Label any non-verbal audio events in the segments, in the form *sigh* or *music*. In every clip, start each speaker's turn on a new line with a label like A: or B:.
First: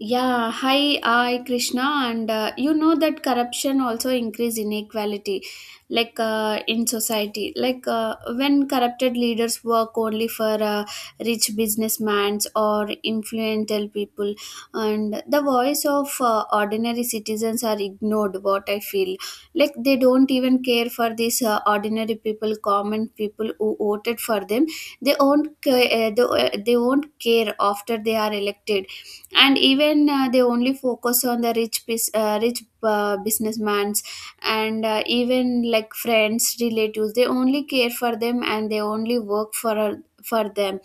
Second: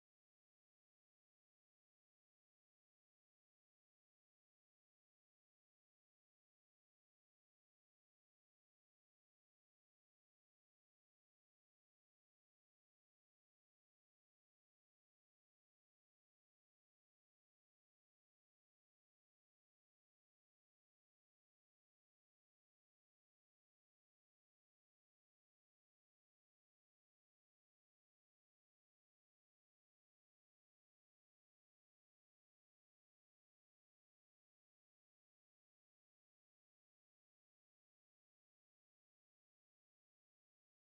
A: Yeah, hi, I Krishna, and you know that corruption also increase inequality, like in society. Like when corrupted leaders work only for rich businessmen or influential people, and the voice of ordinary citizens are ignored. What I feel, like they don't even care for these ordinary people, common people who voted for them. They won't, they won't care after they are elected, and even they only focus on the rich businessmans, and even like friends relatives, they only care for them and they only work for them.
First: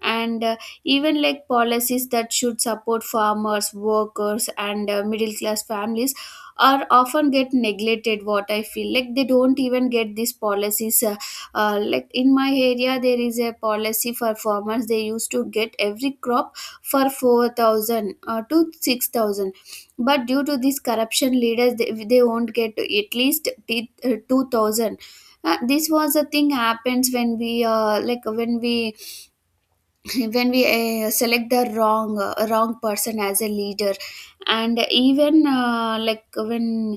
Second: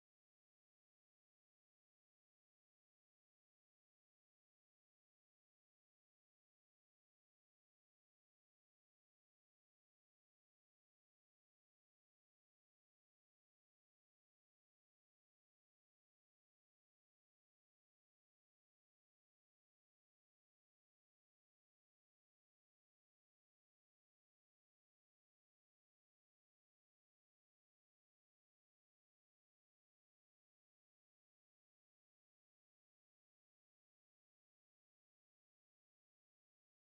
A: And even like policies that should support farmers workers and middle class families are often get neglected. What I feel, like they don't even get these policies. Like in my area there is a policy for farmers. They used to get every crop for 4,000 to 6,000, but due to this corruption leaders, they won't get at least 2,000. This was a thing happens when we *laughs* when we select the wrong person as a leader. And even like when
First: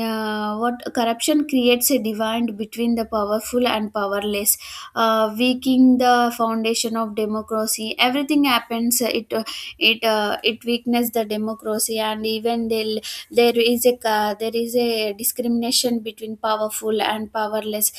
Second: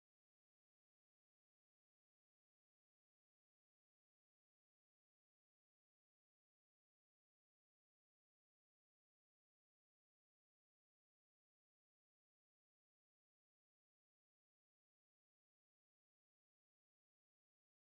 A: what corruption creates a divide between the powerful and powerless, weakening the foundation of democracy. Everything happens, it weakens the democracy, and even they'll, there is a discrimination between powerful and powerless.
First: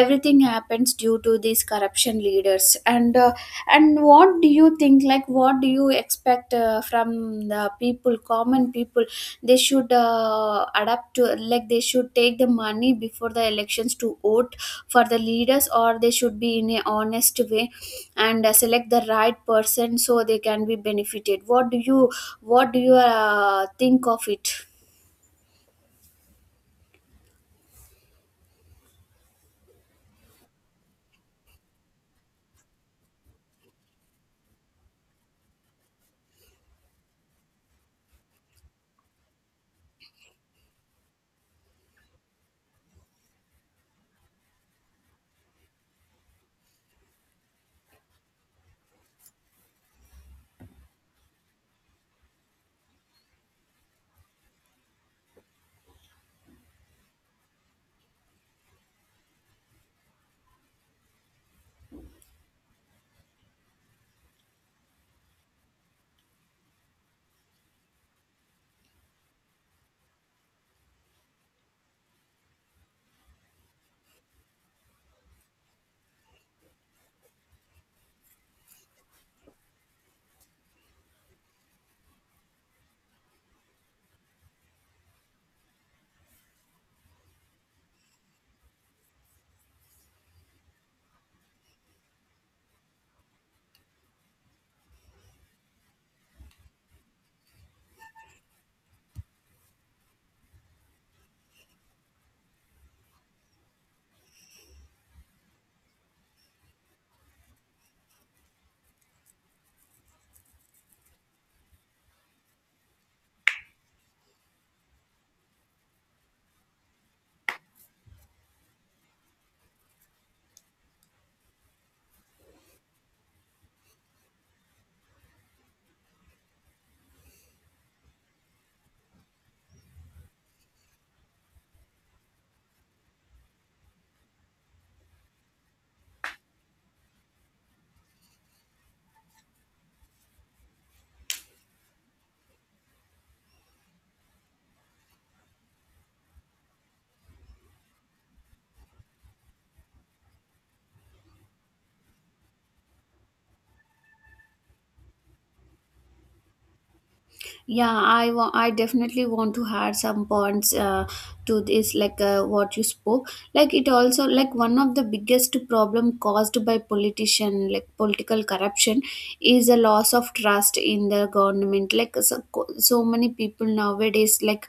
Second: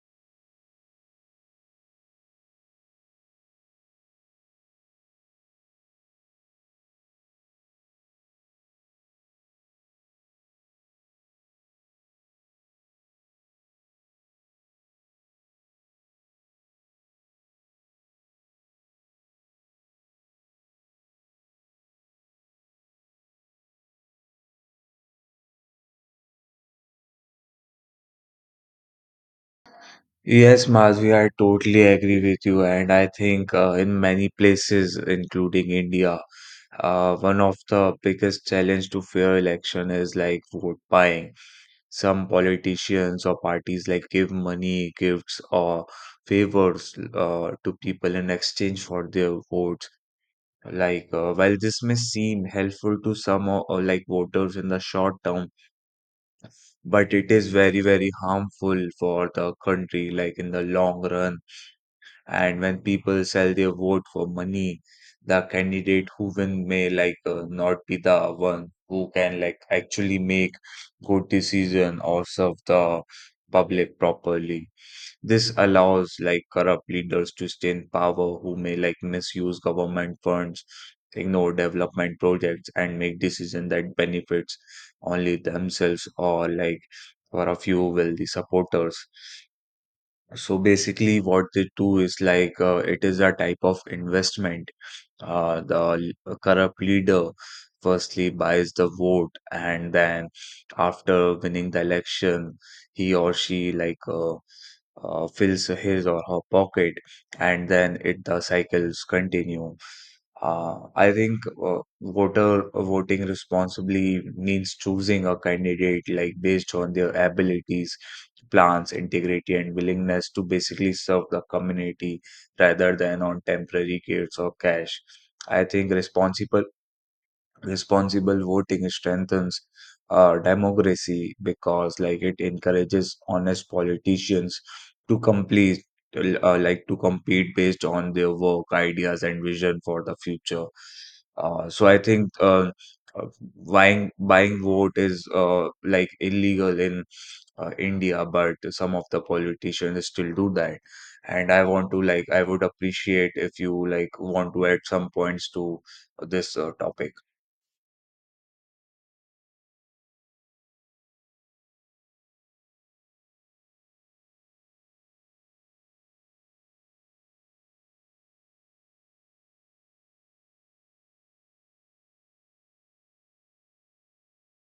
A: Everything happens due to these corruption leaders. And what do you think, like what do you expect from the people, common people? They should adapt to, like they should take the money before the elections to vote for the leaders, or they should be in a honest way and select the right person so they can be benefited. What do you think of it?
B: Yes, Mazvi, I totally agree with you. And I think in many places, including India, one of the biggest challenge to fair election is like vote buying. Some politicians or parties like give money, gifts, or favors to people in exchange for their votes. Like while this may seem helpful to some or like voters in the short term, but it is very, very harmful for the country, like in the long run, and when people sell their vote for money, the candidate who win may like not be the one who can like actually make good decision or serve the public properly. This allows like corrupt leaders to stay in power who may like misuse government funds, ignore development projects, and make decisions that benefits only themselves or like for a few wealthy supporters. So basically, what they do is like it is a type of investment. The corrupt leader firstly buys the vote, and then after winning the election, he or she like fills his or her pocket, and then it the cycles continue. I think voter voting responsibly means choosing a candidate like based on their abilities, plans, integrity, and willingness to basically serve the community rather than on temporary gates or cash. I think responsible Responsible voting strengthens democracy because like it encourages honest politicians to complete like to compete based on their work, ideas, and vision for the future. So I think uh, buying vote is like illegal in India, but some of the politicians still do that. And I want to like I would appreciate if you like want to add some points to this topic.
A: Yeah, I definitely want to add some points to this, like what you spoke. Like it also, like one of the biggest problem caused by politician, like political corruption, is a loss of trust in the government. Like so many people nowadays, like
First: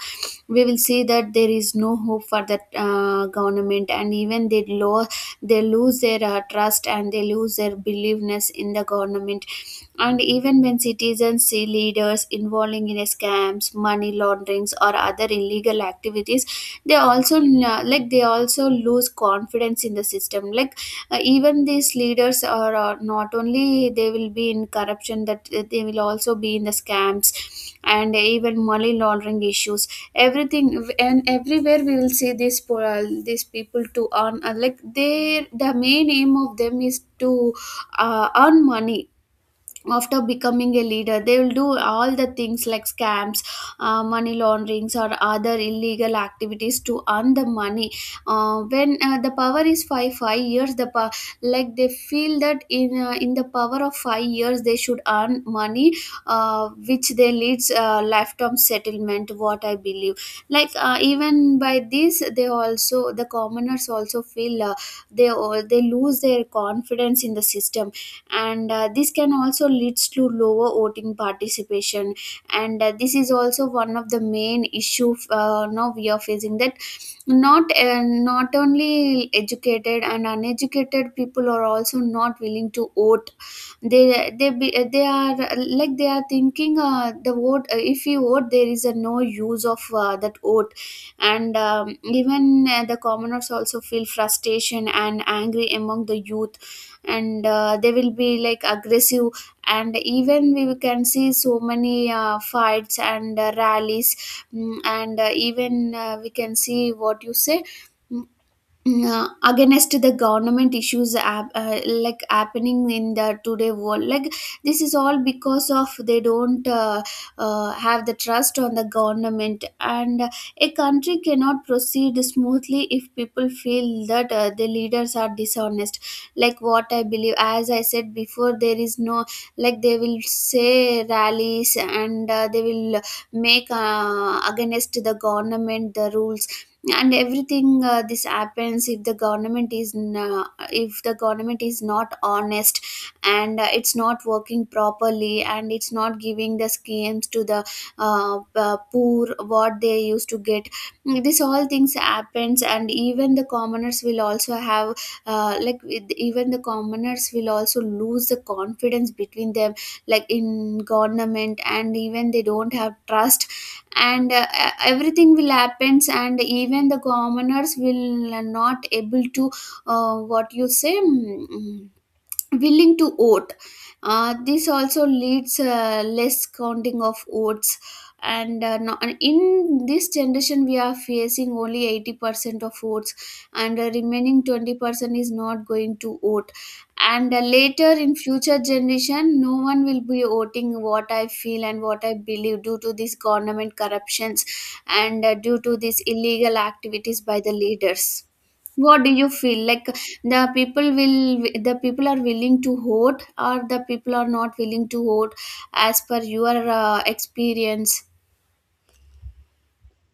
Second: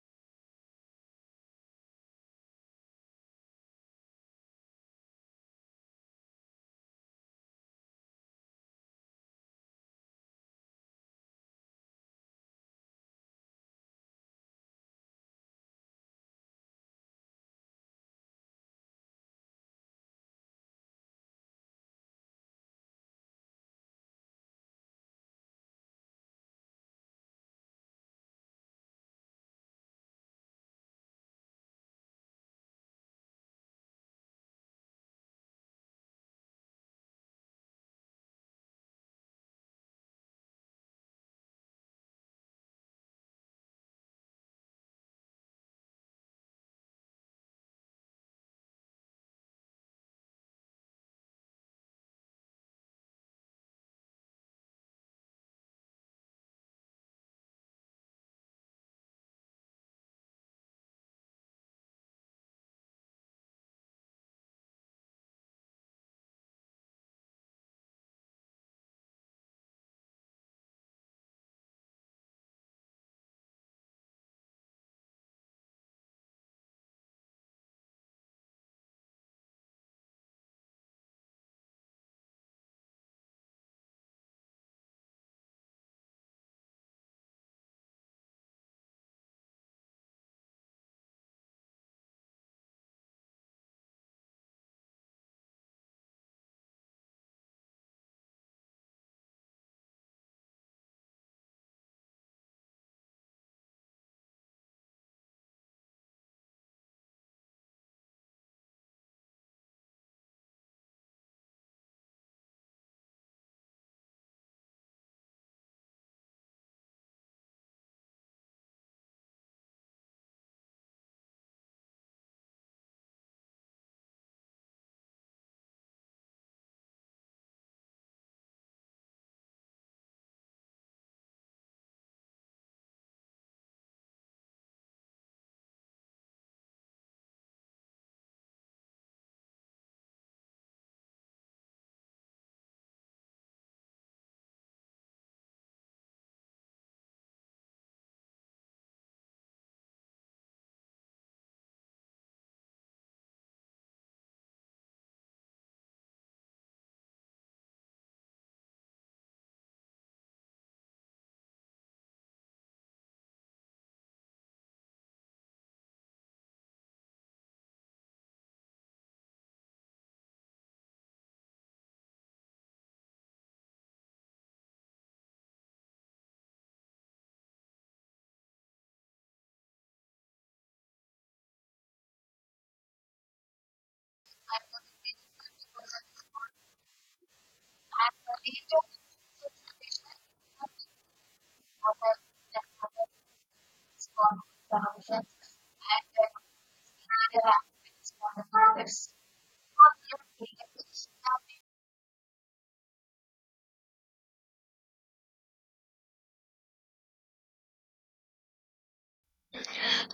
A: we will see that there is no hope for that government, and even they lose their trust, and they lose their believeness in the government. And even when citizens see leaders involving in scams, money launderings, or other illegal activities, they also lose confidence in the system. Like even these leaders are, not only they will be in corruption, that they will also be in the scams and even money laundering issues. Everything and everywhere we will see these people to earn, like they, the main aim of them is to earn money. After becoming a leader, they will do all the things like scams, money launderings or other illegal activities to earn the money. When the power is 5 years, the power, like they feel that in the power of 5 years they should earn money, which they leads lifetime settlement, what I believe. Like even by this, they also, the commoners also feel they all, they lose their confidence in the system. And this can also leads to lower voting participation. And this is also one of the main issue now we are facing, that not only educated and uneducated people are also not willing to vote. They they be, they are like they are thinking, the vote, if you vote there is a no use of that vote. And even the commoners also feel frustration and angry among the youth, and they will be like aggressive. And even we can see so many fights and rallies. And even we can see, what you say, Mm, against the government issues happening in the today world. Like this is all because of they don't have the trust on the government. And a country cannot proceed smoothly if people feel that the leaders are dishonest. Like what I believe, as I said before, there is no, like they will say rallies, and they will make against the government the rules and everything. This happens if the government is not honest, and it's not working properly, and it's not giving the schemes to the poor what they used to get. This all things happens. And even the commoners will also have, even the commoners will also lose the confidence between them, like in government, and even they don't have trust. And everything will happens, and even the commoners will not able to what you say, willing to vote. This also leads less counting of votes, and no, and in this generation we are facing only 80% of votes, and the remaining 20% is not going to vote. And later in future generation, no one will be voting, what I feel and what I believe, due to these government corruptions, and due to these illegal activities by the leaders. What do you feel, like the people are willing to hoard, or the people are not willing to hoard, as per your experience?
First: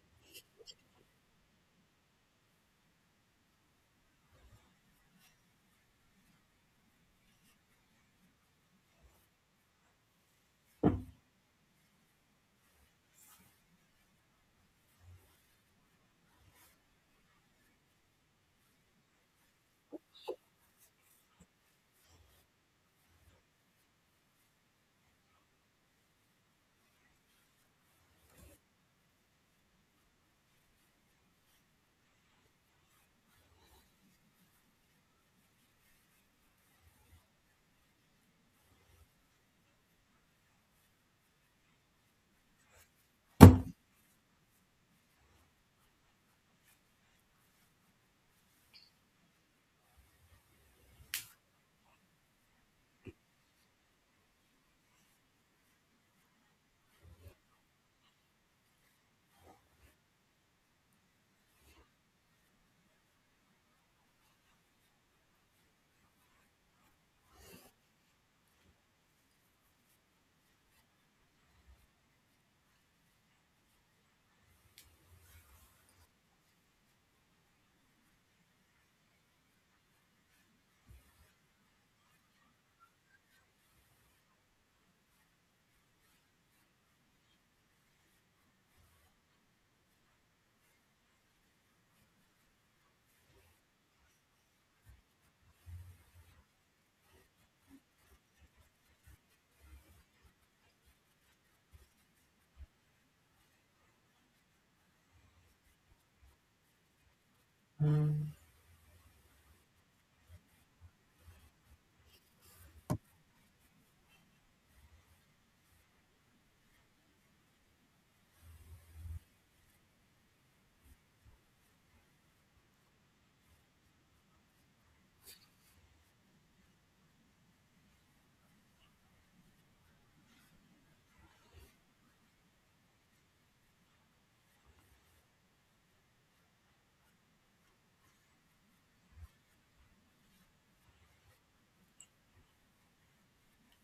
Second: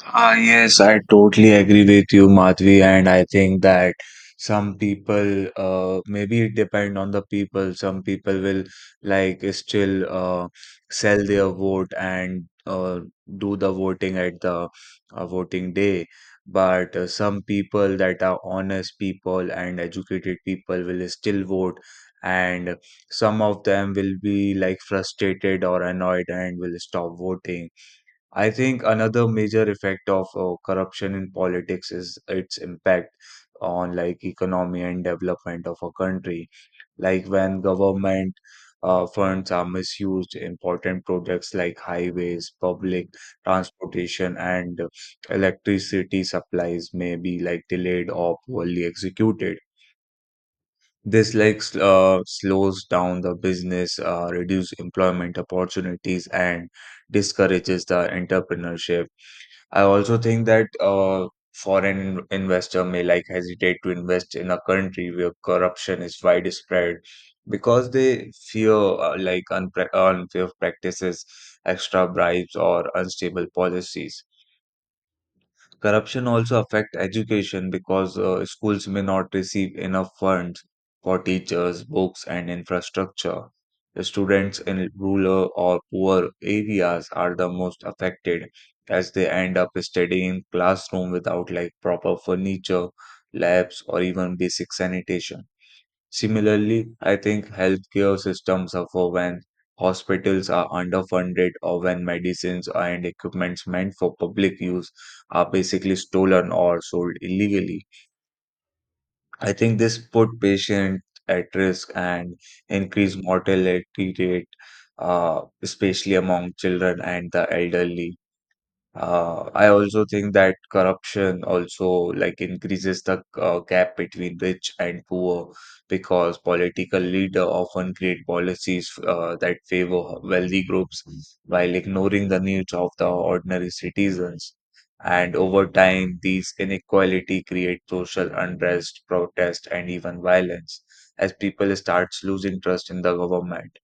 B: Ah, yes, I totally agree with you, Madhvi, and I think that some people, maybe it depend on the people. Some people will like still sell their vote and do the voting at the voting day. But some people that are honest people and educated people will still vote, and some of them will be like frustrated or annoyed and will stop voting. I think another major effect of corruption in politics is its impact on like economy and development of a country. Like when government funds are misused, important projects like highways, public transportation, and electricity supplies may be like delayed or poorly executed. This like slows down the business, reduce employment opportunities, and discourages the entrepreneurship. I also think that foreign investor may like hesitate to invest in a country where corruption is widespread because they fear like unfair practices, extra bribes, or unstable policies. Corruption also affect education because schools may not receive enough funds for teachers, books, and infrastructure. The students in rural or poor areas are the most affected as they end up studying in classroom without like proper furniture, labs, or even basic sanitation. Similarly, I think healthcare systems suffer when hospitals are underfunded or when medicines and equipments meant for public use are basically stolen or sold illegally. I think this put patients at risk and increase mortality rate, especially among children and the elderly. I also think that corruption also like increases the gap between rich and poor because political leader often create policies that favor wealthy groups while ignoring the needs of the ordinary citizens. And over time, these inequality create social unrest, protest, and even violence as people starts losing trust in the government.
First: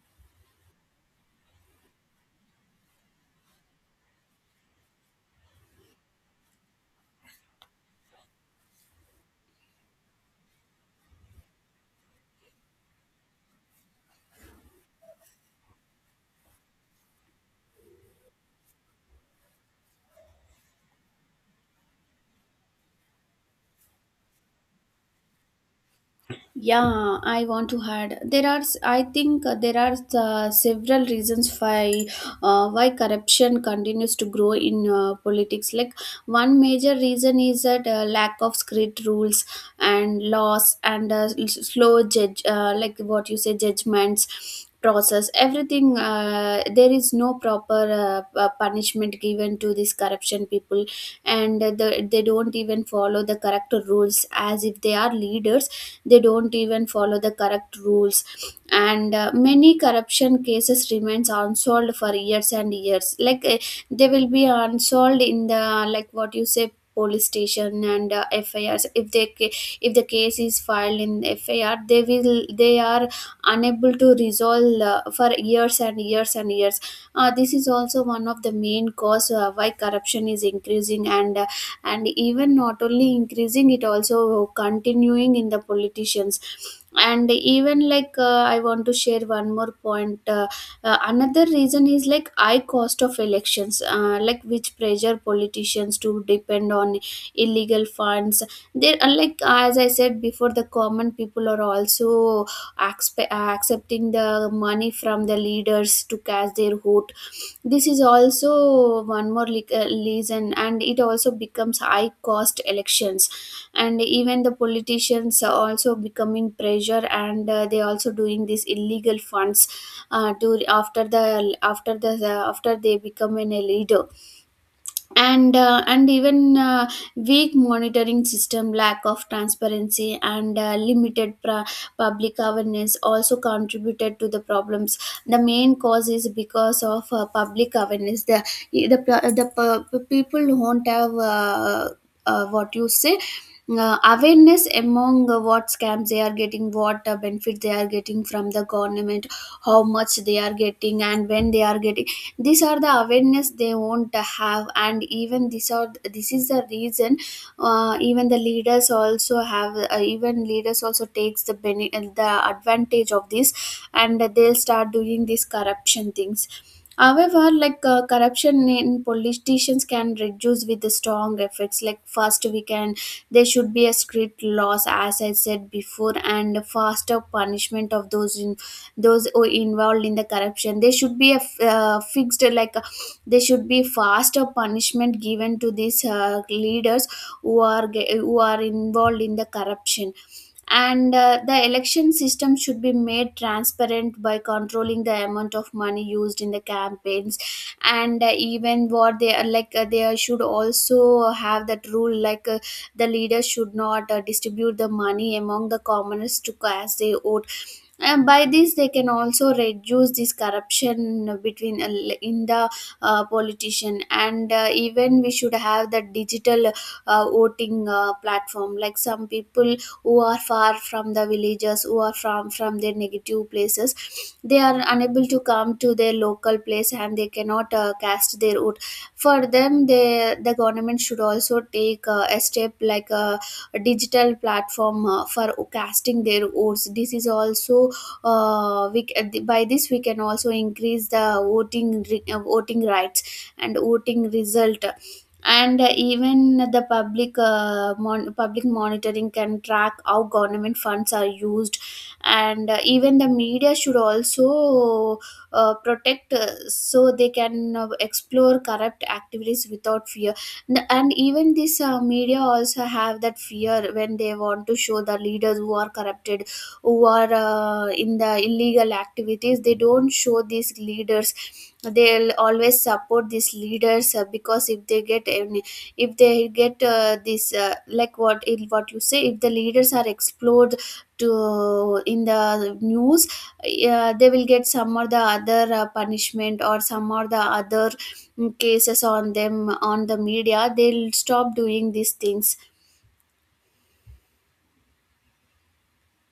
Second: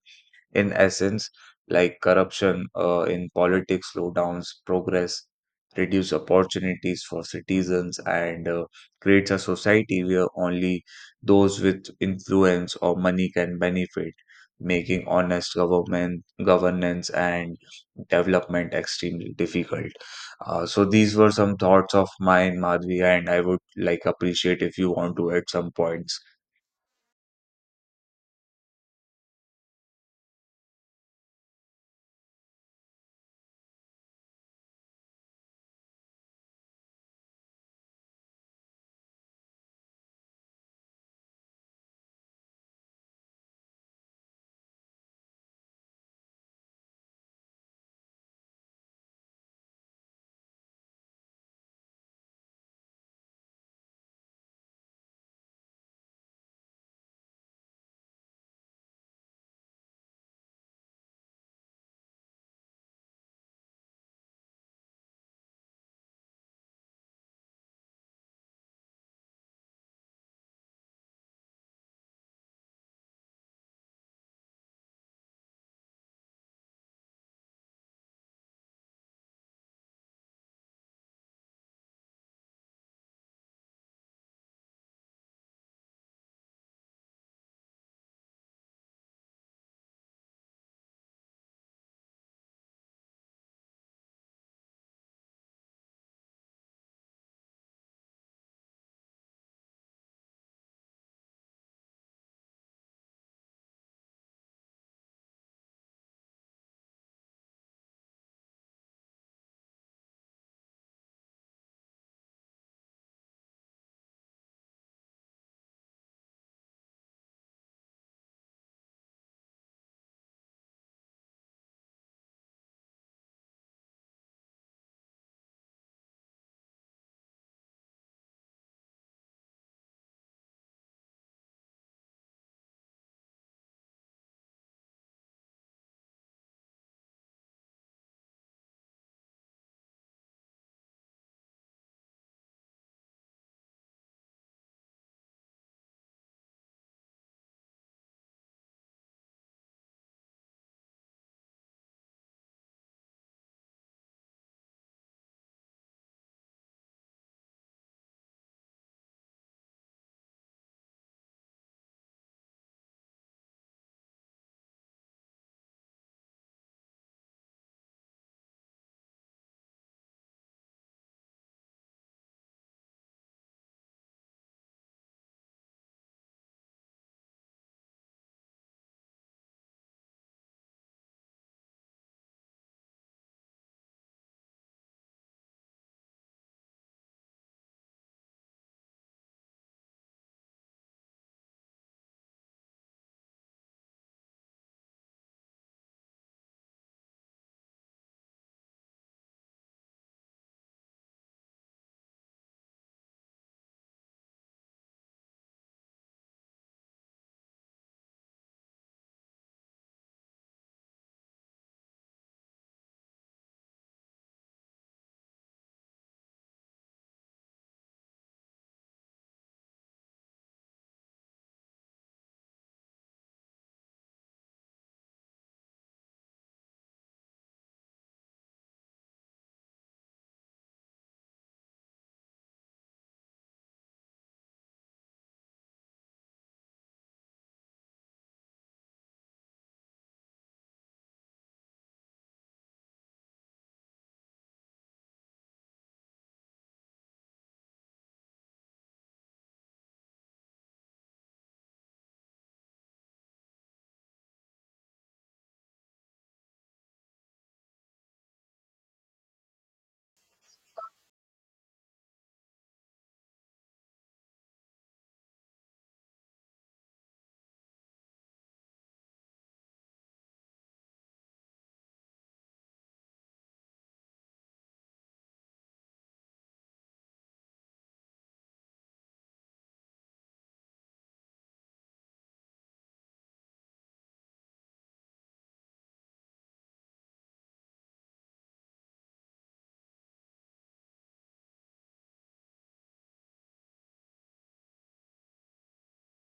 B: In essence, like corruption in politics slow down progress, reduce opportunities for citizens, and creates a society where only those with influence or money can benefit, making honest government governance and development extremely difficult. So these were some thoughts of mine, Madhvi, and I would like appreciate if you want to add some points.
A: Yeah, I want to add. There are, I think, there are several reasons why corruption continues to grow in politics. Like one major reason is that lack of strict rules and laws, and slow like what you say, judgments process everything, there is no proper punishment given to these corruption people. And they don't even follow the correct rules, as if they are leaders they don't even follow the correct rules. And many corruption cases remains unsolved for years and years. Like they will be unsolved in the, like what you say, police station, and FIRs. If if the case is filed in FIR, they are unable to resolve for years and years and years. This is also one of the main cause why corruption is increasing. And even not only increasing, it also continuing in the politicians. And even like I want to share one more point. Another reason is like high cost of elections, like which pressure politicians to depend on illegal funds. They are, like as I said before, the common people are also accepting the money from the leaders to cash their vote. This is also one more reason, and it also becomes high cost elections. And even the politicians are also becoming pressure, and they also doing these illegal funds to, after the, after the, after they become an a leader. And even weak monitoring system, lack of transparency, and limited public awareness also contributed to the problems. The main cause is because of public awareness. The people won't have what you say, awareness among, what scams they are getting, what benefit they are getting from the government, how much they are getting and when they are getting. These are the awareness they won't have. And even this is the reason. Even the leaders also have, even leaders also takes the advantage of this, and they'll start doing these corruption things. However, like corruption in politicians can reduce with the strong effects. Like first, we can, there should be a strict laws, as I said before, and faster punishment of those in those who involved in the corruption. There should be a fixed, like there should be faster punishment given to these leaders who are involved in the corruption, and the election system should be made transparent by controlling the amount of money used in the campaigns, and even what they are like. They should also have that rule, like the leaders should not distribute the money among the commoners to cast their vote, and by this they can also reduce this corruption between in the politician. And even we should have the digital voting platform, like some people who are far from the villages, who are from their negative places, they are unable to come to their local place and they cannot cast their vote. For them, the government should also take a step, like a, digital platform for casting their votes. This is also, by this we can also increase the voting rights and voting result. And even the public monitoring can track how government funds are used. And even the media should also protect, so they can explore corrupt activities without fear. And even this media also have that fear when they want to show the leaders who are corrupted, who are in the illegal activities, they don't show these leaders. They'll always support these leaders because if they get any, if they get this, like what in what you say, if the leaders are explored to in the news, they will get some or the other punishment or some or the other cases on them on the media. They'll stop doing these things.